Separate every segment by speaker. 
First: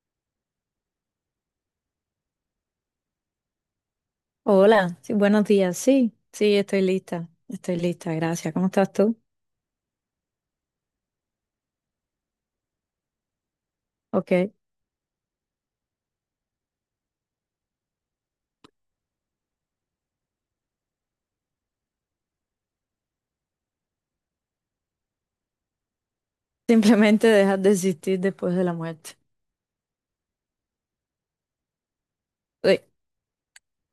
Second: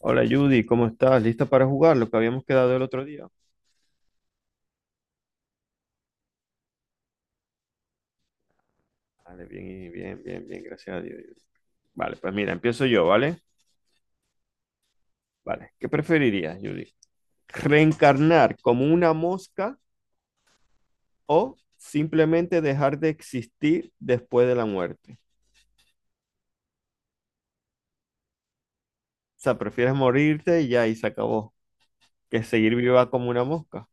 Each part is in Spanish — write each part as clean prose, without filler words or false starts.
Speaker 1: Hola Judy, ¿cómo estás? ¿Lista para jugar lo que habíamos quedado el otro día?
Speaker 2: Hola, sí, buenos días. Sí, sí, estoy lista. Estoy lista, gracias. ¿Cómo estás tú?
Speaker 1: Vale, bien, y bien, gracias a Dios. Judy. Vale, pues mira, empiezo yo, ¿vale?
Speaker 2: Ok.
Speaker 1: Vale, ¿qué preferirías, Judy? ¿Reencarnar como una mosca o simplemente dejar de existir después de la muerte?
Speaker 2: Simplemente dejas de existir después de la muerte.
Speaker 1: O sea, ¿prefieres morirte y ya y se acabó que seguir
Speaker 2: Sí.
Speaker 1: viva como una mosca?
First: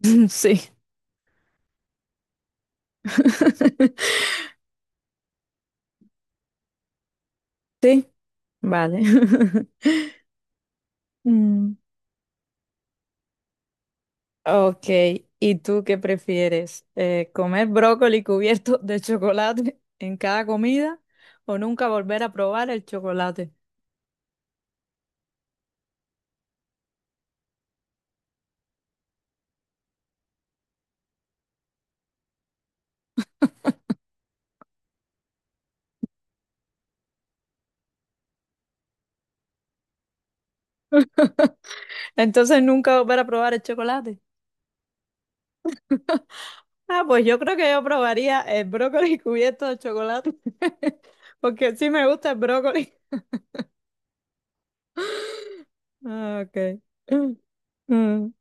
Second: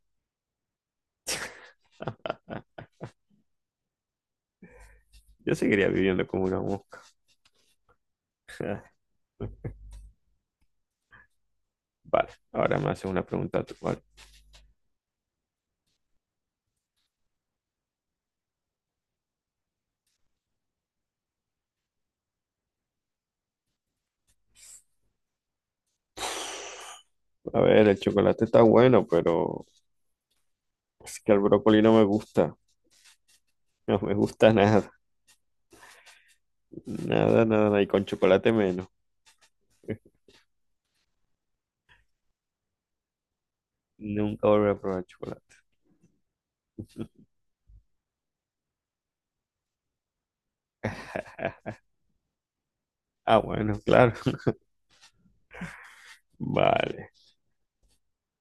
Speaker 2: Sí.
Speaker 1: Yo seguiría viviendo como una mosca.
Speaker 2: Sí, vale. Mm.
Speaker 1: Vale, ahora me haces una pregunta tú, ¿vale?
Speaker 2: Ok, ¿y tú qué prefieres? ¿Comer brócoli cubierto de chocolate en cada comida o nunca volver a probar el chocolate?
Speaker 1: A ver, el chocolate está bueno, pero es que el brócoli no me gusta. No me gusta nada, nada, nada, nada. Y con chocolate menos.
Speaker 2: Entonces, nunca volver a probar el chocolate.
Speaker 1: Nunca volveré a probar chocolate.
Speaker 2: Ah, pues yo creo que yo probaría el brócoli cubierto de chocolate, porque sí me gusta el brócoli.
Speaker 1: Ah, bueno, claro.
Speaker 2: Ah, ok.
Speaker 1: Vale,
Speaker 2: Mm,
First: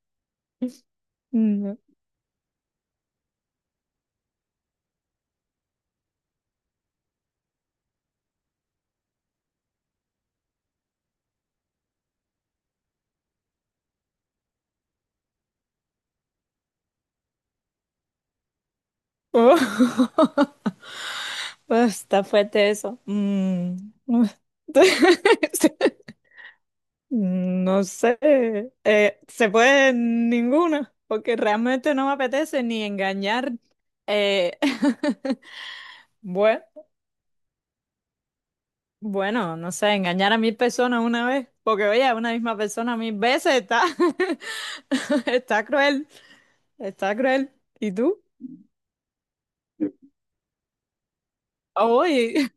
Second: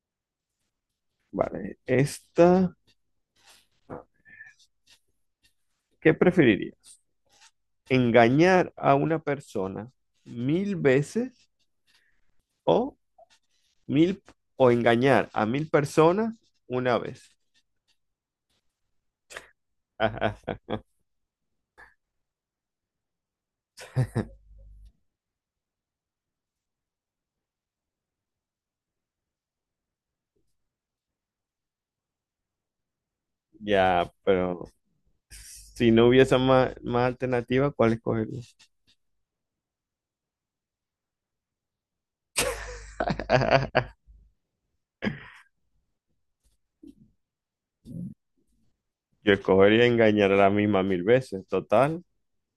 Speaker 2: mm.
Speaker 1: vale. Esta, ¿qué preferirías? ¿Engañar a una persona mil veces o mil o engañar a mil personas una vez?
Speaker 2: Oh. Pues, está fuerte eso. Mm. No sé. Se puede ninguna, porque realmente no me apetece ni engañar.
Speaker 1: Ya,
Speaker 2: Eh,
Speaker 1: pero si no hubiese
Speaker 2: Bueno.
Speaker 1: más alternativa, ¿cuál escogerías?
Speaker 2: Bueno, no sé, engañar a 1.000 personas una vez, porque oye, a una misma persona 1.000 veces está, está cruel, está cruel. ¿Y tú?
Speaker 1: Yo escogería engañar a la misma mil veces. Total,
Speaker 2: Oye.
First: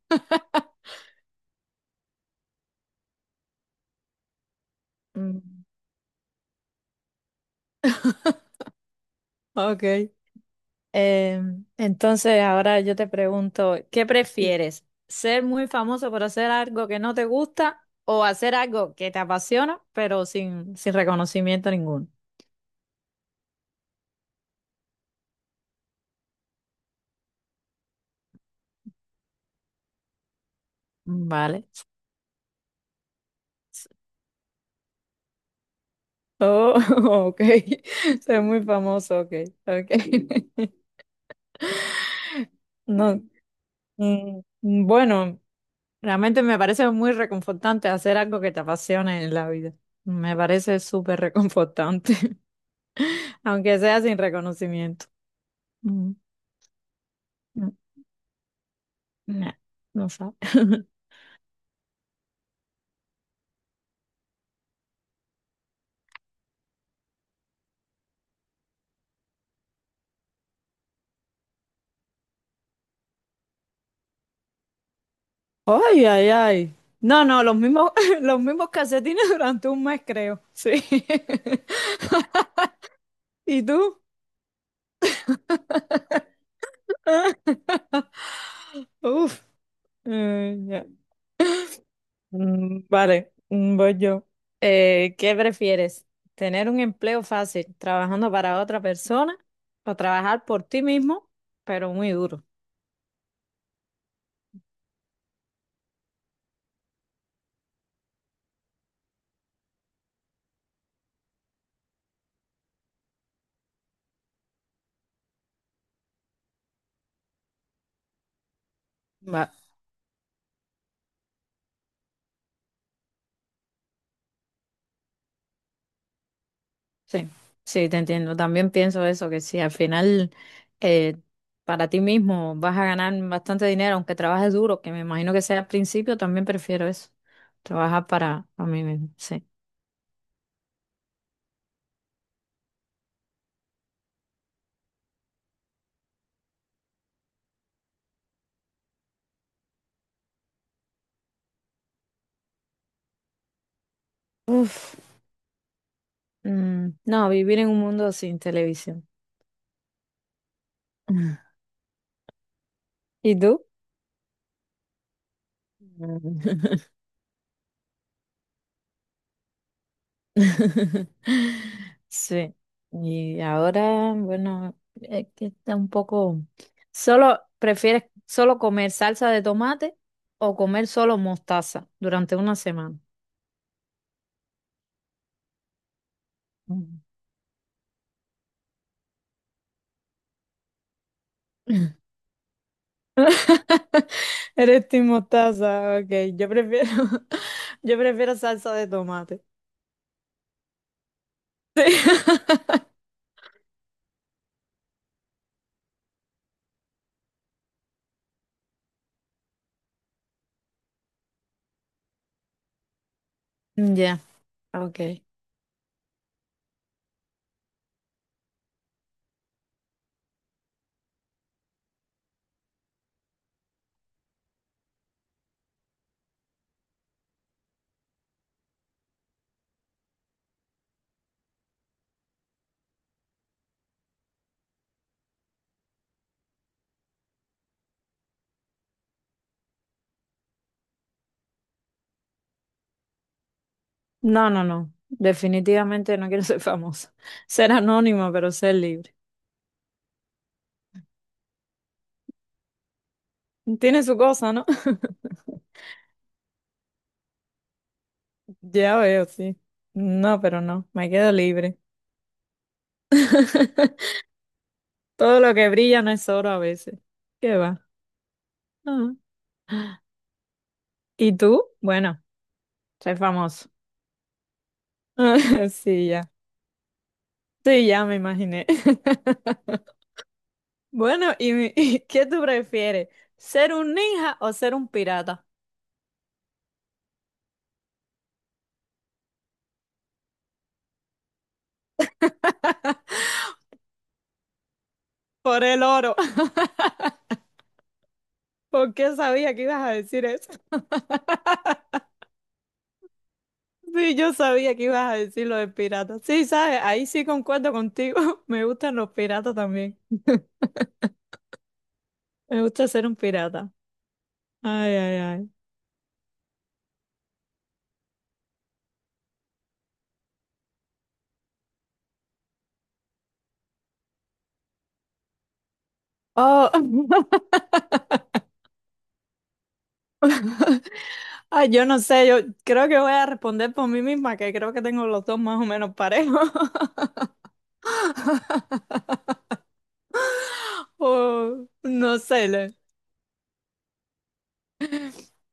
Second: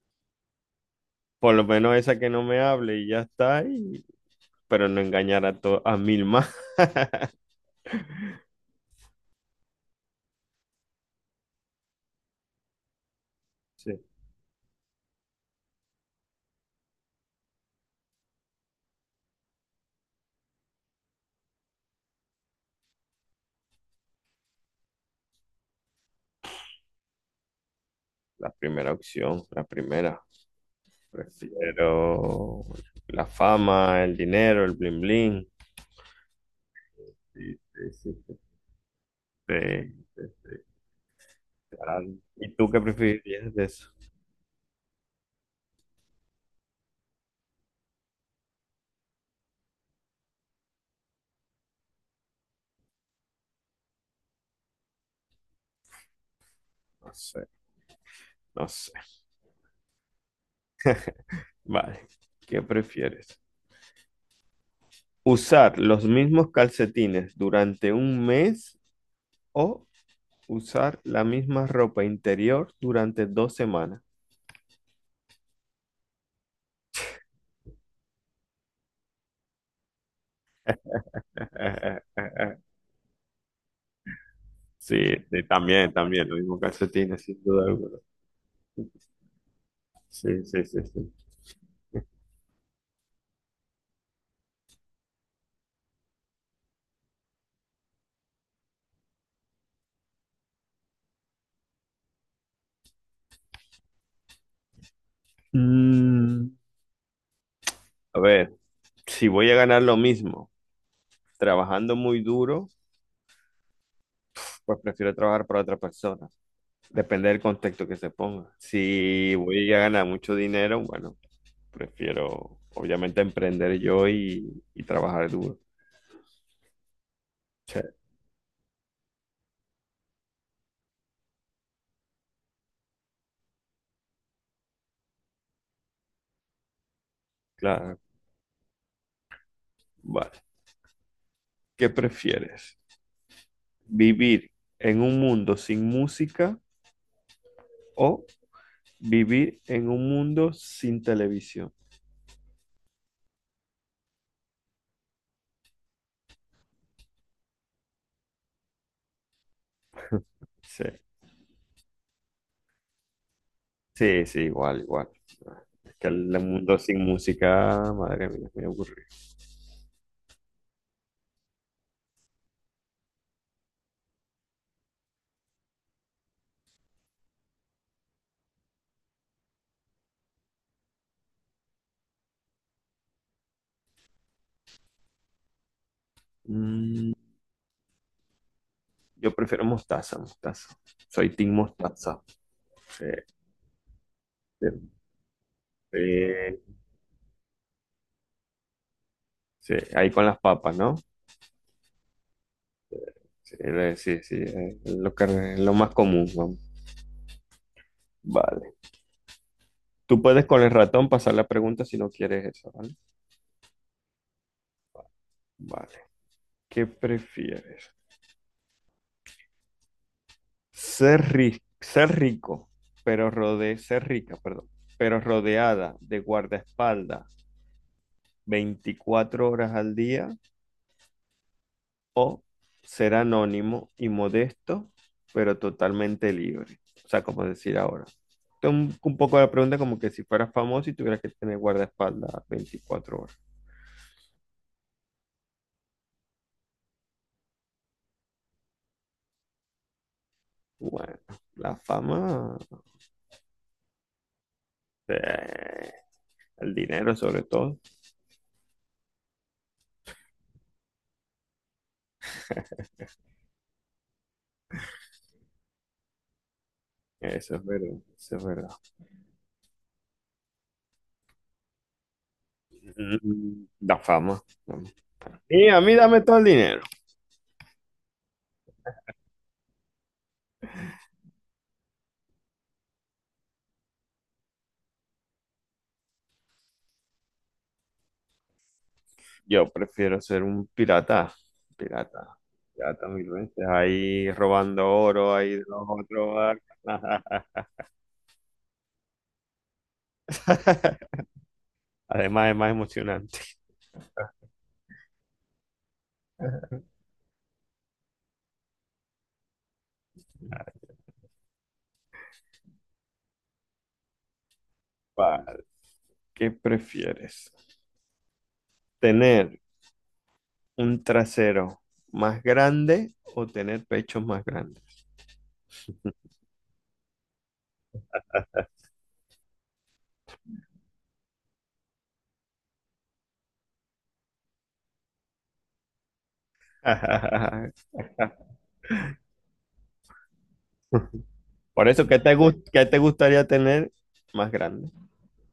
Speaker 1: por lo menos esa que no me hable y ya está, y pero no engañar a,
Speaker 2: Mm.
Speaker 1: to- a mil más.
Speaker 2: Ok. Eh, entonces, ahora yo te pregunto,
Speaker 1: Sí,
Speaker 2: ¿qué prefieres? ¿Ser muy famoso por hacer algo que no te gusta o hacer algo que te apasiona, pero sin, sin reconocimiento ninguno?
Speaker 1: la primera opción, la primera.
Speaker 2: Mm. Vale.
Speaker 1: Prefiero la fama, el dinero, el bling bling.
Speaker 2: Oh, ok.
Speaker 1: Sí, sí, sí, sí,
Speaker 2: Ser muy famoso, ok,
Speaker 1: sí, sí,
Speaker 2: ok.
Speaker 1: claro. ¿Y tú qué
Speaker 2: No.
Speaker 1: preferirías de eso?
Speaker 2: Bueno, realmente me parece muy reconfortante hacer algo que te apasione en la vida. Me parece súper reconfortante, aunque sea sin reconocimiento. Mm,
Speaker 1: No sé,
Speaker 2: mm,
Speaker 1: no sé.
Speaker 2: nah, no sabe.
Speaker 1: Vale, ¿qué prefieres? ¿Usar los mismos calcetines durante un mes o usar la misma ropa interior durante dos semanas?
Speaker 2: Ay, ay, ay. No, no, los mismos, los mismos calcetines durante un mes, creo. Sí.
Speaker 1: Eh, eh, eh.
Speaker 2: ¿Y tú?
Speaker 1: Sí, sí, también, también, lo mismo calcetines, sin duda alguna.
Speaker 2: Uf.
Speaker 1: Sí, sí, sí,
Speaker 2: Ya.
Speaker 1: sí.
Speaker 2: Mm. Vale, voy yo. ¿Qué prefieres? ¿Tener un empleo fácil trabajando para otra persona o trabajar por ti mismo, pero muy duro?
Speaker 1: Mm, a ver, si voy a ganar lo mismo trabajando muy duro, pues prefiero trabajar para otra persona. Depende del contexto que se ponga. Si
Speaker 2: Va,
Speaker 1: voy a ganar mucho dinero, bueno, prefiero obviamente emprender yo y trabajar duro.
Speaker 2: sí,
Speaker 1: Sí,
Speaker 2: sí, te entiendo. También pienso eso, que si al final eh, para ti mismo vas a ganar bastante dinero, aunque trabajes duro, que me imagino que sea al principio, también prefiero eso,
Speaker 1: claro.
Speaker 2: trabajar para, mí mismo, sí.
Speaker 1: Vale. ¿Qué prefieres? ¿Vivir en un mundo sin música o vivir en un mundo sin televisión?
Speaker 2: Uf, mm, no, vivir en un mundo sin televisión.
Speaker 1: Sí,
Speaker 2: ¿Y tú?
Speaker 1: sí, sí, igual, igual. Es que el mundo
Speaker 2: Mm.
Speaker 1: sin música, madre mía, me aburrido.
Speaker 2: Sí, y ahora, bueno, es que está un poco. Solo, ¿prefieres solo comer salsa de tomate o comer solo mostaza durante una semana? Mm.
Speaker 1: Mm, yo prefiero mostaza, mostaza. Soy team mostaza. Sí,
Speaker 2: Eres
Speaker 1: sí,
Speaker 2: team mostaza,
Speaker 1: sí,
Speaker 2: ok. Yo prefiero, yo prefiero salsa de tomate.
Speaker 1: sí. Ahí con las papas, ¿no?
Speaker 2: Sí.
Speaker 1: Sí, sí, sí, es lo que, es lo más común, vamos. Vale. Tú puedes con el ratón pasar la pregunta si no quieres eso, ¿vale?
Speaker 2: Ya, ok.
Speaker 1: Vale. ¿Qué prefieres? Ser rico, pero ser rica, perdón, pero rodeada de guardaespaldas 24 horas al día o ser anónimo y modesto, pero totalmente libre. O sea, como decir ahora. Esto es un poco la pregunta como que si fueras famoso y tuvieras que tener guardaespaldas 24 horas.
Speaker 2: No, no, no. Definitivamente no quiero ser famosa. Ser anónima, pero ser libre.
Speaker 1: Bueno, la fama,
Speaker 2: Tiene su cosa, ¿no?
Speaker 1: eh, el dinero sobre todo.
Speaker 2: Ya veo, sí. No, pero no, me quedo libre. Todo lo que brilla no es oro a veces.
Speaker 1: Eso
Speaker 2: ¿Qué
Speaker 1: es
Speaker 2: va?
Speaker 1: verdad, eso es verdad.
Speaker 2: Ah. ¿Y tú? Bueno, soy
Speaker 1: Mm,
Speaker 2: famoso.
Speaker 1: la fama. ¿No? Y a mí
Speaker 2: Sí,
Speaker 1: dame
Speaker 2: ya.
Speaker 1: todo el dinero.
Speaker 2: Sí, ya me imaginé. Bueno, y qué tú prefieres? ¿Ser un ninja o ser un pirata?
Speaker 1: Yo prefiero ser un pirata, pirata, pirata mil veces, ahí robando oro, ahí de
Speaker 2: Por
Speaker 1: los
Speaker 2: el oro.
Speaker 1: otros barcos.
Speaker 2: ¿Por qué sabía que ibas a decir eso?
Speaker 1: Además es más emocionante.
Speaker 2: Sí, yo sabía que ibas a decir lo de piratas. Sí, sabes, ahí sí concuerdo contigo. Me gustan los piratas también. Me gusta ser un pirata. Ay, ay, ay.
Speaker 1: Vale, ¿qué prefieres? ¿Tener un trasero más grande o tener pechos más grandes?
Speaker 2: Oh. Ay, yo no sé, yo creo que voy a responder por mí misma, que creo que tengo los dos más o menos parejos. Oh,
Speaker 1: Por eso,
Speaker 2: no sé.
Speaker 1: ¿qué te gustaría tener más grande?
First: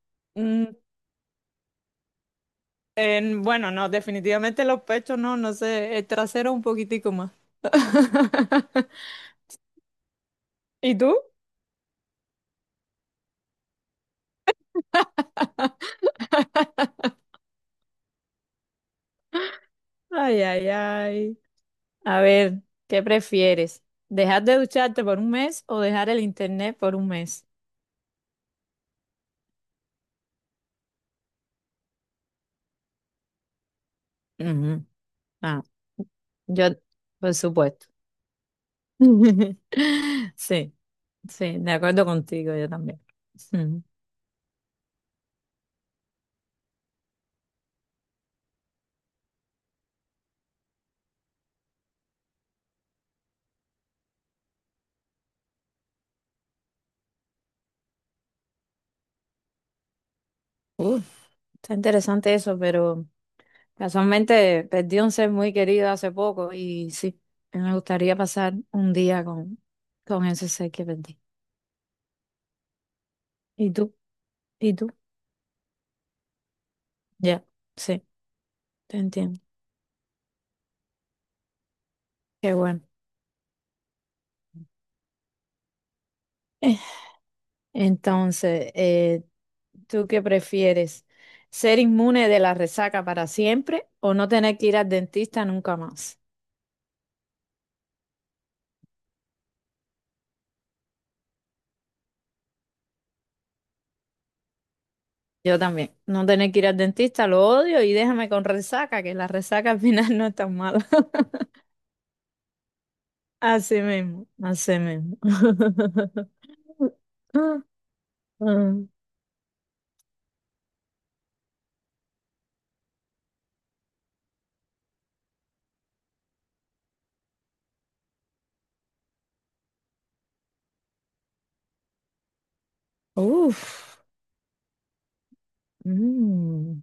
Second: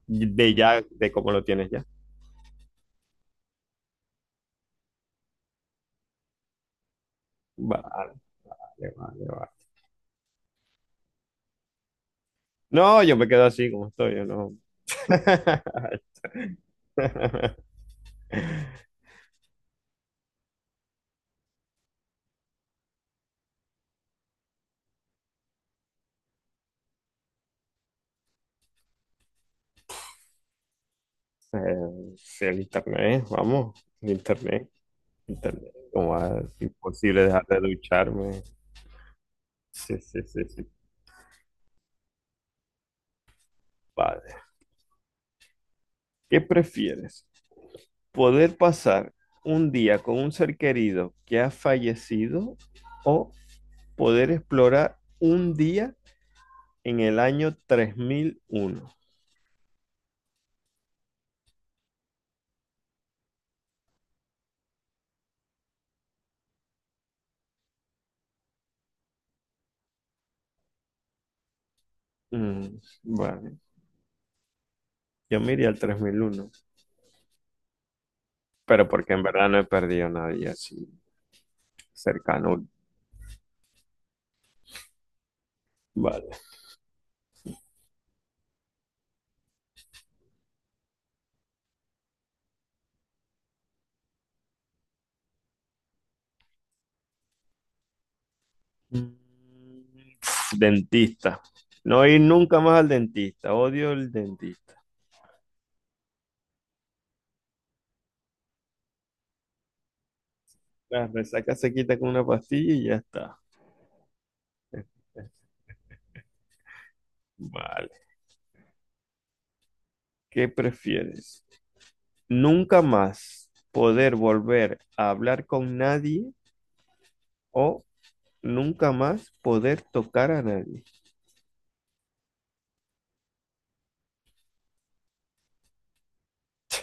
Speaker 1: De
Speaker 2: mm,
Speaker 1: ya, de cómo lo tienes ya.
Speaker 2: bueno, no, definitivamente los pechos no, no sé. El trasero un poquitico más.
Speaker 1: Vale, vale, vale.
Speaker 2: ¿Y tú?
Speaker 1: No, yo me quedo así como estoy, yo no.
Speaker 2: Ay, ay, ay. A ver, ¿qué prefieres? ¿Dejar de ducharte por un mes o dejar el internet por un mes?
Speaker 1: Sí, el internet, vamos, el internet,
Speaker 2: Ujú. Ah,
Speaker 1: internet. Como ah, es
Speaker 2: yo,
Speaker 1: imposible
Speaker 2: por
Speaker 1: dejar de
Speaker 2: supuesto.
Speaker 1: ducharme. Sí, sí, sí, sí,
Speaker 2: Sí, sí, de acuerdo contigo, yo también. Ujú.
Speaker 1: padre. ¿Qué prefieres? ¿Poder pasar un día con un ser querido que ha fallecido o poder explorar un día en el año 3001?
Speaker 2: Uh, Está interesante eso, pero casualmente perdí un ser muy querido hace poco y sí, me gustaría pasar un día con, ese ser que perdí.
Speaker 1: Mm, vale,
Speaker 2: ¿Y tú? ¿Y tú?
Speaker 1: yo me iría al tres mil uno,
Speaker 2: Ya, sí,
Speaker 1: pero
Speaker 2: te
Speaker 1: porque en
Speaker 2: entiendo.
Speaker 1: verdad no he perdido a nadie así
Speaker 2: Qué
Speaker 1: cercano.
Speaker 2: bueno.
Speaker 1: Vale.
Speaker 2: Entonces, ¿tú qué prefieres? ¿Ser inmune de la resaca para siempre o no tener que ir al dentista nunca más?
Speaker 1: Mm, dentista. No ir nunca más al dentista. Odio el dentista.
Speaker 2: Yo también, no tener que ir al dentista, lo odio y déjame con resaca, que la resaca al final no es tan mala.
Speaker 1: La resaca se quita con una pastilla y ya está.
Speaker 2: Así mismo, así mismo.
Speaker 1: Vale. ¿Qué prefieres? ¿Nunca más poder volver a hablar con nadie o nunca más poder tocar a nadie?
Speaker 2: Uf. Mm.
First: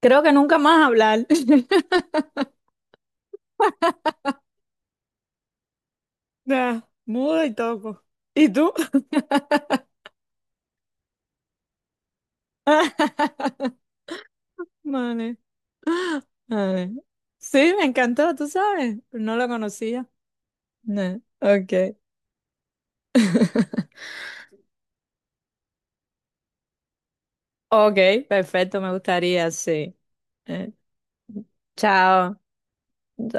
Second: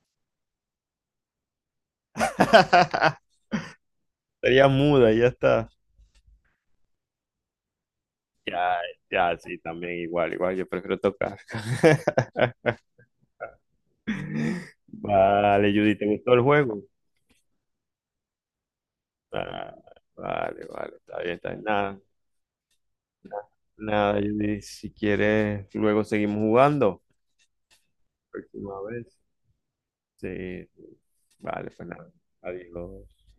Speaker 2: Creo que nunca más hablar.
Speaker 1: Sería muda, ya está.
Speaker 2: Nah, muda y toco. ¿Y tú?
Speaker 1: Ya, ya, sí, también igual, igual. Yo prefiero tocar.
Speaker 2: Vale.
Speaker 1: Vale, Judy, ¿te gustó el juego?
Speaker 2: Ay, sí, me encantó, tú sabes. No lo
Speaker 1: Ah,
Speaker 2: conocía.
Speaker 1: vale, vale,
Speaker 2: No,
Speaker 1: está bien, está bien.
Speaker 2: ok.
Speaker 1: Nada, nada, Judy, si quieres, luego seguimos jugando.
Speaker 2: Ok,
Speaker 1: Próxima
Speaker 2: perfecto, me
Speaker 1: vez.
Speaker 2: gustaría, sí.
Speaker 1: Sí,
Speaker 2: Eh,
Speaker 1: sí. Vale, pues nada.
Speaker 2: chao.
Speaker 1: Adiós.